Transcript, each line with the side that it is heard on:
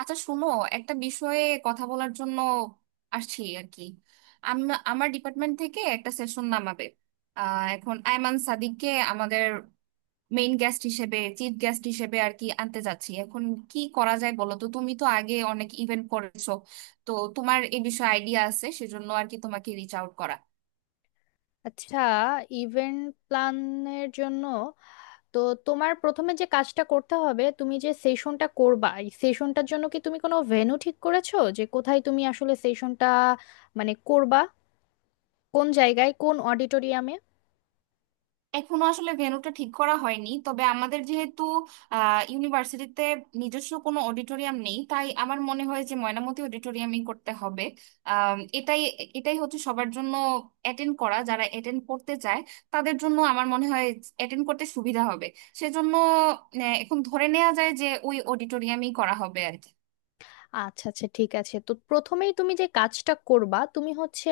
right: আচ্ছা শোনো, একটা বিষয়ে কথা বলার জন্য আসছি আর কি। আমার ডিপার্টমেন্ট থেকে একটা সেশন নামাবে। এখন আয়মান সাদিককে আমাদের মেইন গেস্ট হিসেবে, চিফ গেস্ট হিসেবে আর কি আনতে যাচ্ছি। এখন কি করা যায় বলো তো, তুমি তো আগে অনেক ইভেন্ট করেছো, তো তোমার এই বিষয়ে আইডিয়া আছে, সেজন্য আর কি তোমাকে রিচ আউট করা।
left: আচ্ছা, ইভেন্ট প্ল্যানের জন্য তো তোমার প্রথমে যে কাজটা করতে হবে, তুমি যে সেশনটা করবা এই সেশনটার জন্য কি তুমি কোনো ভেন্যু ঠিক করেছো, যে কোথায় তুমি আসলে সেশনটা করবা, কোন জায়গায়, কোন অডিটোরিয়ামে?
right: এখনো আসলে ভেন্যুটা ঠিক করা হয়নি, তবে আমাদের যেহেতু ইউনিভার্সিটিতে নিজস্ব কোনো অডিটোরিয়াম নেই, তাই আমার মনে হয় যে ময়নামতি অডিটোরিয়ামই করতে হবে। আম, এটাই এটাই হচ্ছে সবার জন্য অ্যাটেন্ড করা, যারা অ্যাটেন্ড করতে চায় তাদের জন্য আমার মনে হয় অ্যাটেন্ড করতে সুবিধা হবে। সেজন্য এখন ধরে নেওয়া যায় যে ওই অডিটোরিয়ামই করা হবে আর কি।
left: আচ্ছা আচ্ছা, ঠিক আছে। তো প্রথমেই তুমি যে কাজটা করবা তুমি হচ্ছে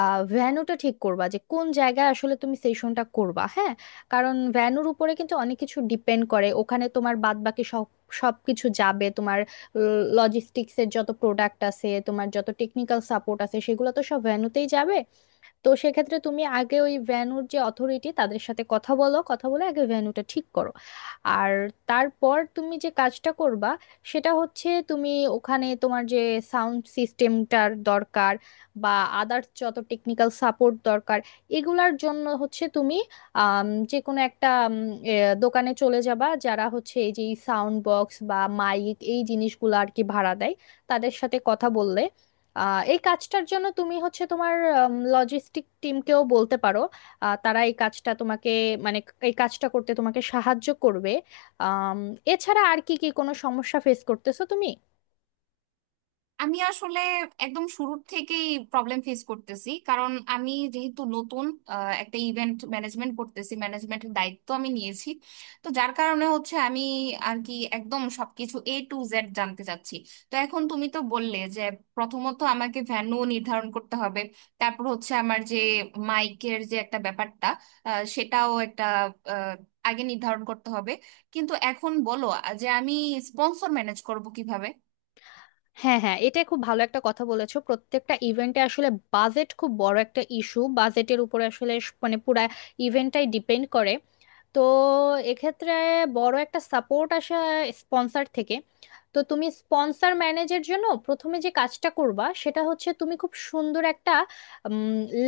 left: ভ্যানুটা ঠিক করবা, যে কোন জায়গায় আসলে তুমি সেশনটা করবা। হ্যাঁ, কারণ ভ্যানুর উপরে কিন্তু অনেক কিছু ডিপেন্ড করে। ওখানে তোমার বাদ বাকি সবকিছু যাবে, তোমার লজিস্টিক্সের যত প্রোডাক্ট আছে, তোমার যত টেকনিক্যাল সাপোর্ট আছে, সেগুলো তো সব ভ্যানুতেই যাবে। তো সেক্ষেত্রে তুমি আগে ওই ভেন্যুর যে অথরিটি, তাদের সাথে কথা বলো, কথা বলে আগে ভেন্যুটা ঠিক করো। আর তারপর তুমি যে কাজটা করবা সেটা হচ্ছে, তুমি ওখানে তোমার যে সাউন্ড সিস্টেমটার দরকার, বা আদার্স যত টেকনিক্যাল সাপোর্ট দরকার, এগুলার জন্য হচ্ছে তুমি যে কোনো একটা এ, দোকানে চলে যাবা, যারা হচ্ছে এই যে সাউন্ড বক্স বা মাইক এই জিনিসগুলো আর কি ভাড়া দেয়, তাদের সাথে কথা বললে এই কাজটার জন্য তুমি হচ্ছে তোমার লজিস্টিক টিমকেও বলতে পারো। তারা এই কাজটা তোমাকে মানে এই কাজটা করতে তোমাকে সাহায্য করবে। আম, এছাড়া আর কি কি কোনো সমস্যা ফেস করতেছো তুমি?
right: আমি আসলে একদম শুরুর থেকেই প্রবলেম ফেস করতেছি, কারণ আমি যেহেতু নতুন একটা ইভেন্ট ম্যানেজমেন্ট করতেছি, ম্যানেজমেন্টের দায়িত্ব আমি নিয়েছি। তো যার কারণে হচ্ছে আমি আর কি একদম সবকিছু এ টু জেড জানতে চাচ্ছি। তো এখন তুমি তো বললে যে প্রথমত আমাকে ভেন্যু নির্ধারণ করতে হবে, তারপর হচ্ছে আমার যে মাইকের যে একটা ব্যাপারটা, সেটাও একটা আহ, আগে নির্ধারণ করতে হবে। কিন্তু এখন বলো যে আমি স্পন্সর ম্যানেজ করব কিভাবে?
left: হ্যাঁ হ্যাঁ, এটা খুব ভালো একটা কথা বলেছো। প্রত্যেকটা ইভেন্টে আসলে বাজেট খুব বড় একটা ইস্যু। বাজেটের উপরে আসলে মানে পুরা ইভেন্টটাই ডিপেন্ড করে। তো এক্ষেত্রে বড় একটা সাপোর্ট আসে স্পন্সর থেকে। তো তুমি স্পন্সর ম্যানেজের জন্য প্রথমে যে কাজটা করবা সেটা হচ্ছে, তুমি খুব সুন্দর একটা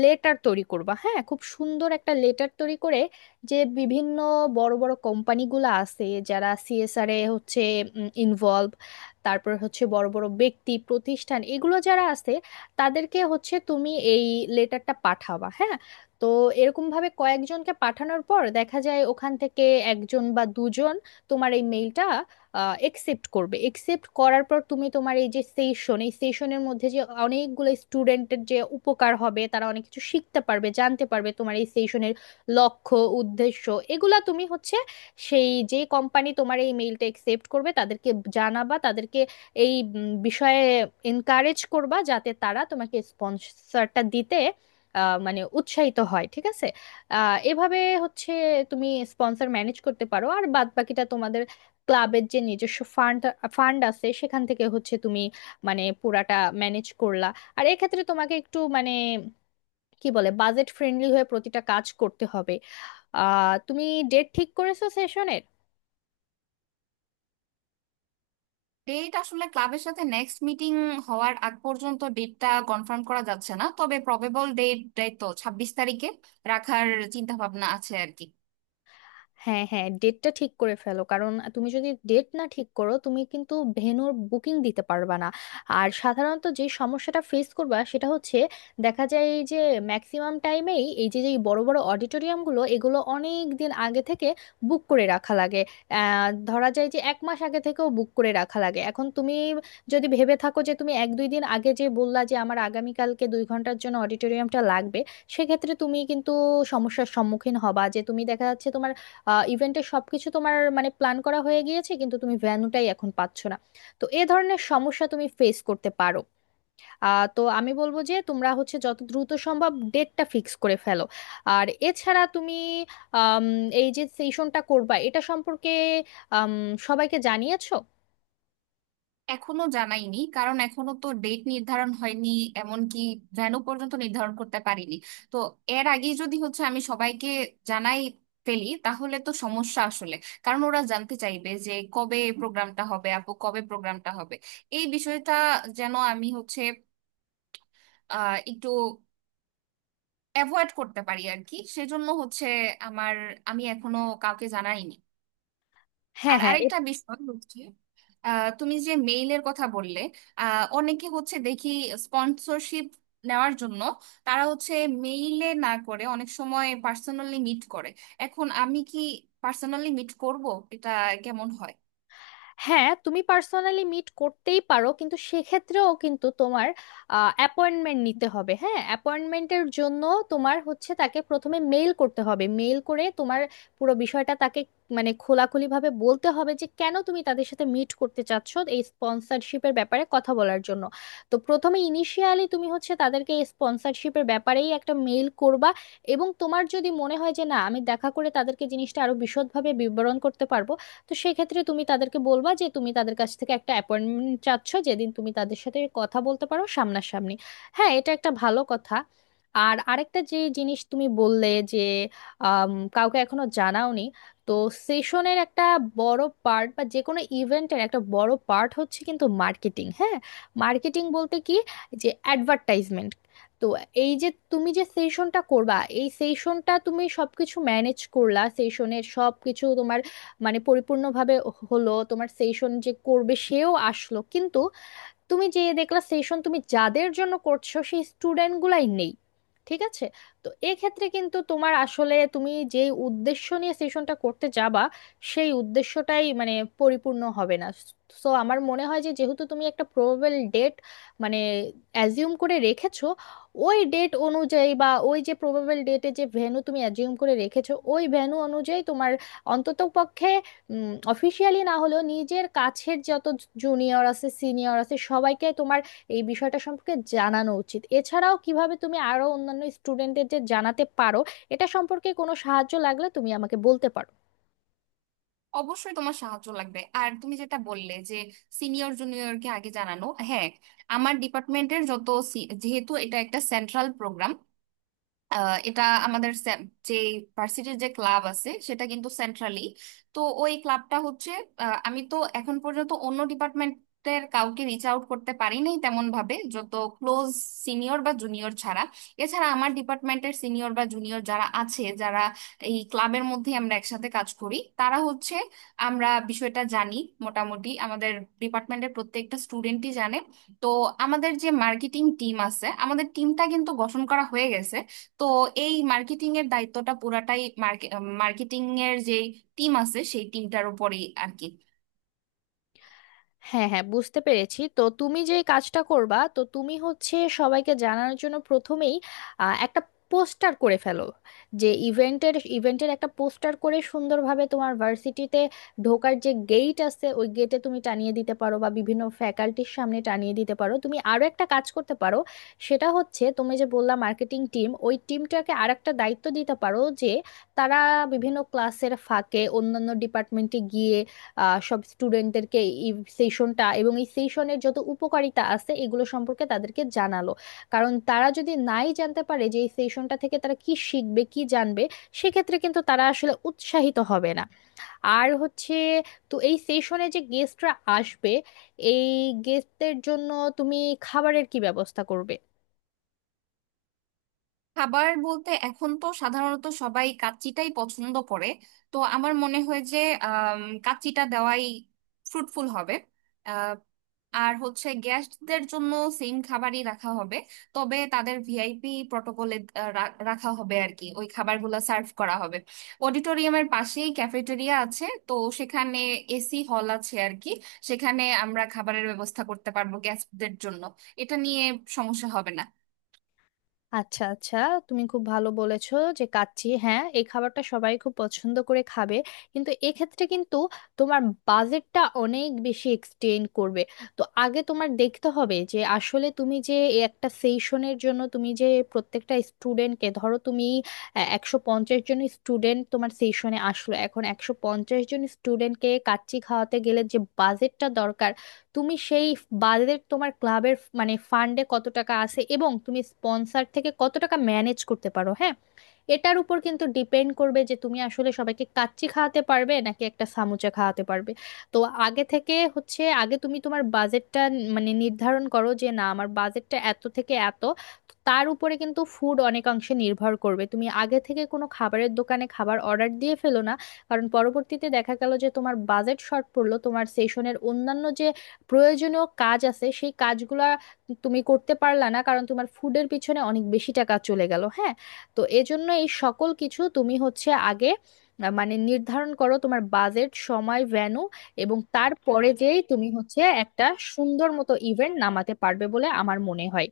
left: লেটার তৈরি করবা। হ্যাঁ, খুব সুন্দর একটা লেটার তৈরি করে, যে বিভিন্ন বড় বড় কোম্পানিগুলো আছে যারা সিএসআর এ হচ্ছে ইনভলভ, তারপর হচ্ছে বড় বড় ব্যক্তি প্রতিষ্ঠান এগুলো যারা আছে, তাদেরকে হচ্ছে তুমি এই লেটারটা পাঠাবা। হ্যাঁ, তো এরকম ভাবে কয়েকজনকে পাঠানোর পর দেখা যায় ওখান থেকে একজন বা দুজন তোমার এই মেইলটা একসেপ্ট করবে। একসেপ্ট করার পর তুমি তোমার এই যে সেশন, এই সেশনের মধ্যে যে অনেকগুলো স্টুডেন্টের যে উপকার হবে, তারা অনেক কিছু শিখতে পারবে, জানতে পারবে, তোমার এই সেশনের লক্ষ্য উদ্দেশ্য এগুলা তুমি হচ্ছে সেই যে কোম্পানি তোমার এই মেইলটা একসেপ্ট করবে তাদেরকে জানাবা, তাদেরকে এই বিষয়ে এনকারেজ করবা, যাতে তারা তোমাকে স্পন্সরটা দিতে মানে উৎসাহিত হয়। ঠিক আছে? এভাবে হচ্ছে তুমি স্পন্সর ম্যানেজ করতে পারো। আর বাদ বাকিটা তোমাদের ক্লাবের যে নিজস্ব ফান্ড ফান্ড আছে সেখান থেকে হচ্ছে তুমি মানে পুরাটা ম্যানেজ করলা। আর এক্ষেত্রে তোমাকে একটু মানে কি বলে, বাজেট ফ্রেন্ডলি হয়ে প্রতিটা কাজ করতে হবে। তুমি ডেট ঠিক করেছো সেশনের?
right: ডেট আসলে ক্লাবের সাথে নেক্সট মিটিং হওয়ার আগ পর্যন্ত ডেটটা কনফার্ম করা যাচ্ছে না, তবে প্রবেবল ডেট ডেট তো 26 তারিখে রাখার চিন্তা ভাবনা আছে আর কি।
left: হ্যাঁ হ্যাঁ, ডেটটা ঠিক করে ফেলো, কারণ তুমি যদি ডেট না ঠিক করো তুমি কিন্তু ভেন্যুর বুকিং দিতে পারবা না। আর সাধারণত যে সমস্যাটা ফেস করবা সেটা হচ্ছে, দেখা যায় এই যে ম্যাক্সিমাম টাইমেই এই যে যে বড় বড় অডিটোরিয়ামগুলো এগুলো অনেক দিন আগে থেকে বুক করে রাখা লাগে। ধরা যায় যে এক মাস আগে থেকেও বুক করে রাখা লাগে। এখন তুমি যদি ভেবে থাকো যে তুমি এক দুই দিন আগে যে বললা যে আমার আগামীকালকে 2 ঘন্টার জন্য অডিটোরিয়ামটা লাগবে, সেক্ষেত্রে তুমি কিন্তু সমস্যার সম্মুখীন হবা, যে তুমি দেখা যাচ্ছে তোমার ইভেন্টের সবকিছু তোমার মানে প্ল্যান করা হয়ে গিয়েছে, কিন্তু তুমি ভেন্যুটাই এখন পাচ্ছ না। তো এ ধরনের সমস্যা তুমি ফেস করতে পারো। তো আমি বলবো যে তোমরা হচ্ছে যত দ্রুত সম্ভব ডেটটা ফিক্স করে ফেলো। আর এছাড়া তুমি আম, এই যে সেশনটা করবা এটা সম্পর্কে আম, সবাইকে জানিয়েছো?
right: এখনো জানাইনি, কারণ এখনো তো ডেট নির্ধারণ হয়নি, এমনকি ভেন্যু পর্যন্ত নির্ধারণ করতে পারিনি। তো এর আগে যদি হচ্ছে আমি সবাইকে জানাই ফেলি, তাহলে তো সমস্যা আসলে। কারণ ওরা জানতে চাইবে যে কবে প্রোগ্রামটা হবে আপু, কবে প্রোগ্রামটা হবে। এই বিষয়টা যেন আমি হচ্ছে আহ একটু অ্যাভয়েড করতে পারি আর কি, সেজন্য হচ্ছে আমার, আমি এখনো কাউকে জানাইনি।
left: হ্যাঁ
right: আর
left: হ্যাঁ।
right: আরেকটা বিষয় হচ্ছে, তুমি যে মেইলের কথা বললে, অনেকে হচ্ছে দেখি স্পন্সরশিপ নেওয়ার জন্য তারা হচ্ছে মেইলে না করে অনেক সময় পার্সোনালি মিট করে। এখন আমি কি পার্সোনালি মিট করব? এটা কেমন হয়?
left: হ্যাঁ, তুমি পার্সোনালি মিট করতেই পারো, কিন্তু সেক্ষেত্রেও কিন্তু তোমার অ্যাপয়েন্টমেন্ট নিতে হবে। হ্যাঁ, অ্যাপয়েন্টমেন্টের জন্য তোমার হচ্ছে তাকে প্রথমে মেইল করতে হবে। মেইল করে তোমার পুরো বিষয়টা তাকে মানে খোলাখুলিভাবে বলতে হবে, যে কেন তুমি তাদের সাথে মিট করতে চাচ্ছ এই স্পন্সরশিপের ব্যাপারে কথা বলার জন্য। তো প্রথমে ইনিশিয়ালি তুমি হচ্ছে তাদেরকে এই স্পন্সরশিপের ব্যাপারেই একটা মেইল করবা। এবং তোমার যদি মনে হয় যে না, আমি দেখা করে তাদেরকে জিনিসটা আরো বিশদভাবে বিবরণ করতে পারবো, তো সেক্ষেত্রে তুমি তাদেরকে বলবা যে তুমি তাদের কাছ থেকে একটা অ্যাপয়েন্টমেন্ট চাচ্ছ, যেদিন তুমি তাদের সাথে কথা বলতে পারো সামনাসামনি। হ্যাঁ, এটা একটা ভালো কথা। আর আরেকটা যে জিনিস তুমি বললে যে আম, কাউকে এখনো জানাওনি। তো সেশনের একটা বড় পার্ট বা যে কোনো ইভেন্টের একটা বড় পার্ট হচ্ছে কিন্তু মার্কেটিং। হ্যাঁ, মার্কেটিং বলতে কি, যে অ্যাডভার্টাইজমেন্ট। তো এই যে তুমি যে সেশনটা করবা, এই সেশনটা তুমি সবকিছু ম্যানেজ করলা, সেশনের সবকিছু তোমার মানে পরিপূর্ণভাবে হলো, তোমার সেশন যে করবে সেও আসলো, কিন্তু তুমি যে দেখলা সেশন তুমি যাদের জন্য করছো সেই স্টুডেন্ট গুলাই নেই। ঠিক আছে? তো এক্ষেত্রে কিন্তু তোমার আসলে তুমি যে উদ্দেশ্য নিয়ে সেশনটা করতে যাবা সেই উদ্দেশ্যটাই মানে পরিপূর্ণ হবে না। সো আমার মনে হয় যে, যেহেতু তুমি একটা প্রবেবল ডেট মানে অ্যাজিউম করে রেখেছো, ওই ডেট অনুযায়ী বা ওই যে প্রবেবল ডেটে যে ভেন্যু তুমি অ্যাজিউম করে রেখেছো, ওই ভেন্যু অনুযায়ী তোমার অন্ততপক্ষে অফিসিয়ালি না হলেও নিজের কাছের যত জুনিয়র আছে, সিনিয়র আছে, সবাইকে তোমার এই বিষয়টা সম্পর্কে জানানো উচিত। এছাড়াও কিভাবে তুমি আরো অন্যান্য স্টুডেন্টদের যে জানাতে পারো, এটা সম্পর্কে কোনো সাহায্য লাগলে তুমি আমাকে বলতে পারো।
right: অবশ্যই তোমার সাহায্য লাগবে। আর তুমি যেটা বললে যে সিনিয়র জুনিয়রকে আগে জানানো, হ্যাঁ, আমার ডিপার্টমেন্টের যত যেহেতু এটা একটা সেন্ট্রাল প্রোগ্রাম, এটা আমাদের যে ভার্সিটির যে ক্লাব আছে সেটা কিন্তু সেন্ট্রালি। তো ওই ক্লাবটা হচ্ছে, আমি তো এখন পর্যন্ত অন্য ডিপার্টমেন্টের কাউকে রিচ আউট করতে পারি নাই তেমন ভাবে, যত ক্লোজ সিনিয়র বা জুনিয়র ছাড়া। এছাড়া আমার ডিপার্টমেন্টের সিনিয়র বা জুনিয়র যারা আছে, যারা এই ক্লাবের মধ্যে আমরা একসাথে কাজ করি, তারা হচ্ছে আমরা বিষয়টা জানি। মোটামুটি আমাদের ডিপার্টমেন্টের প্রত্যেকটা স্টুডেন্টই জানে। তো আমাদের যে মার্কেটিং টিম আছে, আমাদের টিমটা কিন্তু গঠন করা হয়ে গেছে। তো এই মার্কেটিং এর দায়িত্বটা পুরাটাই মার্কেটিং এর যে টিম আছে সেই টিমটার উপরেই আর কি।
left: হ্যাঁ হ্যাঁ, বুঝতে পেরেছি। তো তুমি যে কাজটা করবা, তো তুমি হচ্ছে সবাইকে জানানোর জন্য প্রথমেই একটা পোস্টার করে ফেলো। যে ইভেন্টের ইভেন্টের একটা পোস্টার করে সুন্দরভাবে তোমার ভার্সিটিতে ঢোকার যে গেট আছে ওই গেটে তুমি টানিয়ে দিতে পারো, বা বিভিন্ন ফ্যাকাল্টির সামনে টানিয়ে দিতে পারো। তুমি আরো একটা কাজ করতে পারো, সেটা হচ্ছে তুমি যে বললা মার্কেটিং টিম, ওই টিমটাকে আর একটা দায়িত্ব দিতে পারো, যে তারা বিভিন্ন ক্লাসের ফাঁকে অন্যান্য ডিপার্টমেন্টে গিয়ে সব স্টুডেন্টদেরকে এই সেশনটা এবং এই সেশনের যত উপকারিতা আছে এগুলো সম্পর্কে তাদেরকে জানালো। কারণ তারা যদি নাই জানতে পারে যে এই সেশনটা থেকে তারা কি শিখবে কি জানবে, সেক্ষেত্রে কিন্তু তারা আসলে উৎসাহিত হবে না। আর হচ্ছে তো এই সেশনে যে গেস্টরা আসবে, এই গেস্টদের জন্য তুমি খাবারের কি ব্যবস্থা করবে?
right: খাবার বলতে এখন তো সাধারণত সবাই কাচ্চিটাই পছন্দ করে, তো আমার মনে হয় যে কাচ্চিটা দেওয়াই ফ্রুটফুল হবে। আর হচ্ছে গেস্টদের জন্য সেম খাবারই রাখা হবে, তবে তাদের ভিআইপি প্রটোকলে রাখা হবে আর কি, ওই খাবারগুলো সার্ভ করা হবে। অডিটোরিয়ামের পাশেই ক্যাফেটেরিয়া আছে, তো সেখানে এসি হল আছে আর কি, সেখানে আমরা খাবারের ব্যবস্থা করতে পারবো গেস্টদের জন্য। এটা নিয়ে সমস্যা হবে না।
left: আচ্ছা আচ্ছা, তুমি খুব ভালো বলেছো যে কাচ্চি। হ্যাঁ, এই খাবারটা সবাই খুব পছন্দ করে খাবে, কিন্তু এক্ষেত্রে কিন্তু তোমার বাজেটটা অনেক বেশি এক্সটেন্ড করবে। তো আগে তোমার দেখতে হবে যে আসলে তুমি যে এই একটা সেশনের জন্য তুমি যে প্রত্যেকটা স্টুডেন্টকে, ধরো তুমি 150 জন স্টুডেন্ট তোমার সেশনে আসলো, এখন 150 জন স্টুডেন্টকে কাচ্চি খাওয়াতে গেলে যে বাজেটটা দরকার, তুমি সেই বাজেট তোমার ক্লাবের মানে ফান্ডে কত টাকা আছে এবং তুমি স্পন্সর থেকে কত টাকা ম্যানেজ করতে পারো। হ্যাঁ, এটার উপর কিন্তু ডিপেন্ড করবে যে তুমি আসলে সবাইকে কাচ্চি খাওয়াতে পারবে নাকি একটা সামুচা খাওয়াতে পারবে। তো আগে থেকে হচ্ছে, আগে তুমি তোমার বাজেটটা মানে নির্ধারণ করো, যে না আমার বাজেটটা এত থেকে এত, তো তার উপরে কিন্তু ফুড অনেকাংশে নির্ভর করবে। তুমি আগে থেকে কোনো খাবারের দোকানে খাবার অর্ডার দিয়ে ফেলো না, কারণ পরবর্তীতে দেখা গেল যে তোমার বাজেট শর্ট পড়লো, তোমার সেশনের অন্যান্য যে প্রয়োজনীয় কাজ আছে সেই কাজগুলা তুমি করতে পারলা না, কারণ তোমার ফুডের পিছনে অনেক বেশি টাকা চলে গেল। হ্যাঁ, তো এজন্য এই সকল কিছু তুমি হচ্ছে আগে মানে নির্ধারণ করো তোমার বাজেট, সময়, ভ্যানু, এবং তারপরে যেই তুমি হচ্ছে একটা সুন্দর মতো ইভেন্ট নামাতে পারবে বলে আমার মনে হয়।